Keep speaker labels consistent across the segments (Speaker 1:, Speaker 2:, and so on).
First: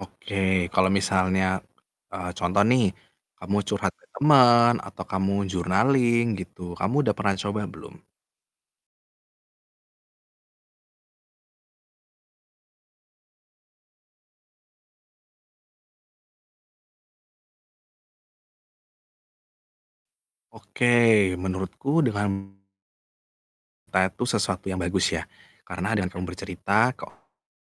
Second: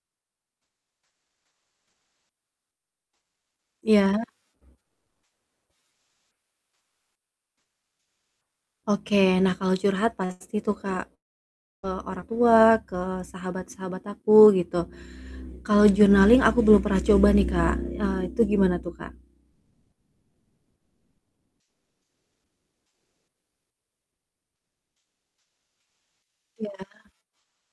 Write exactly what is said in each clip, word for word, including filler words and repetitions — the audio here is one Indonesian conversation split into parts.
Speaker 1: Oke, kalau misalnya, eee, contoh nih kamu curhat ke
Speaker 2: Iya.
Speaker 1: temen atau kamu journaling gitu, kamu udah pernah coba belum?
Speaker 2: Oke. Nah, kalau curhat pasti tuh Kak, ke orang tua, ke sahabat-sahabat aku, gitu. Kalau journaling aku belum pernah coba nih, Kak, eee, itu gimana tuh, Kak?
Speaker 1: Oke, menurutku dengan [unintelligible] itu sesuatu yang bagus ya. Karena dengan kamu
Speaker 2: Iya.
Speaker 1: bercerita ke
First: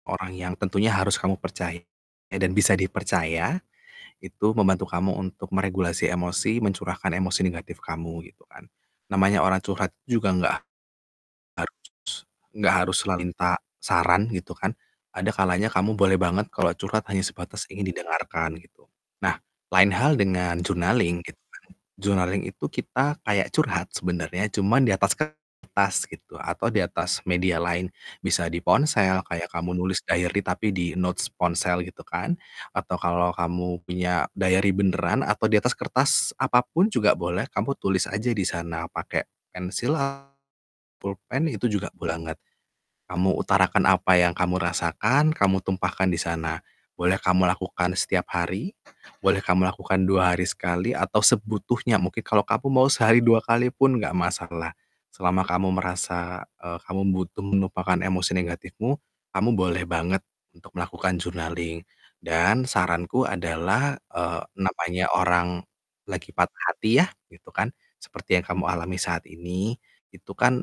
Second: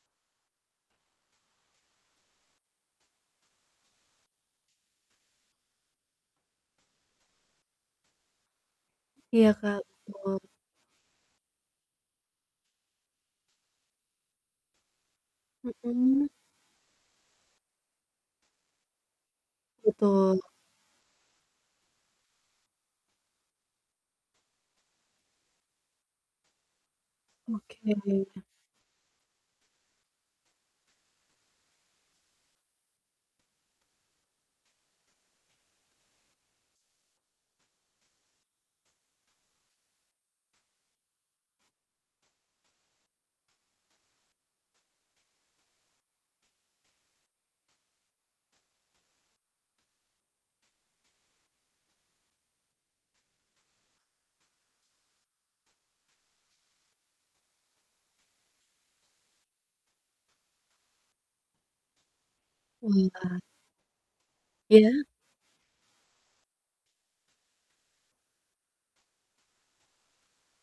Speaker 1: orang yang tentunya harus kamu percaya dan bisa dipercaya, itu membantu kamu untuk meregulasi emosi, mencurahkan emosi negatif kamu, gitu kan. Namanya
Speaker 2: Iya,
Speaker 1: orang
Speaker 2: Kak,
Speaker 1: curhat juga
Speaker 2: betul.
Speaker 1: nggak harus nggak harus selalu minta saran, gitu kan. Ada kalanya kamu boleh
Speaker 2: Mhm.
Speaker 1: banget kalau curhat hanya sebatas ingin didengarkan, gitu. Nah, lain hal
Speaker 2: Betul.
Speaker 1: dengan journaling gitu kan. Journaling itu kita kayak curhat sebenernya, cuman di atas kertas gitu atau di atas media
Speaker 2: Oke.
Speaker 1: lain. Bisa di ponsel kayak kamu nulis diary tapi di notes ponsel gitu kan, atau kalau kamu punya diary beneran atau diatas kertas apa pun juga boleh kamu tulis aja di sana pakai pensil, pulpen itu juga boleh banget. Kamu utarakan apa yang kamu rasakan, kamu tumpahkan di sana. Boleh kamu lakukan setiap hari, boleh kamu lakukan dua hari sekali atau sebutuhnya mungkin kalo kamu mau sehari dua kali pun nggak masalah. Selama kamu merasa, eee, kamu butuh menumpahkan emosi negatifmu kamu, boleh banget untuk melakukan journaling. Dan
Speaker 2: Oh,
Speaker 1: saranku
Speaker 2: iya.
Speaker 1: adalah, eee,
Speaker 2: Iya.
Speaker 1: namanya orang lagi patah hati ya, gitu kan, seperti yang kamu alami saat ini, itu kan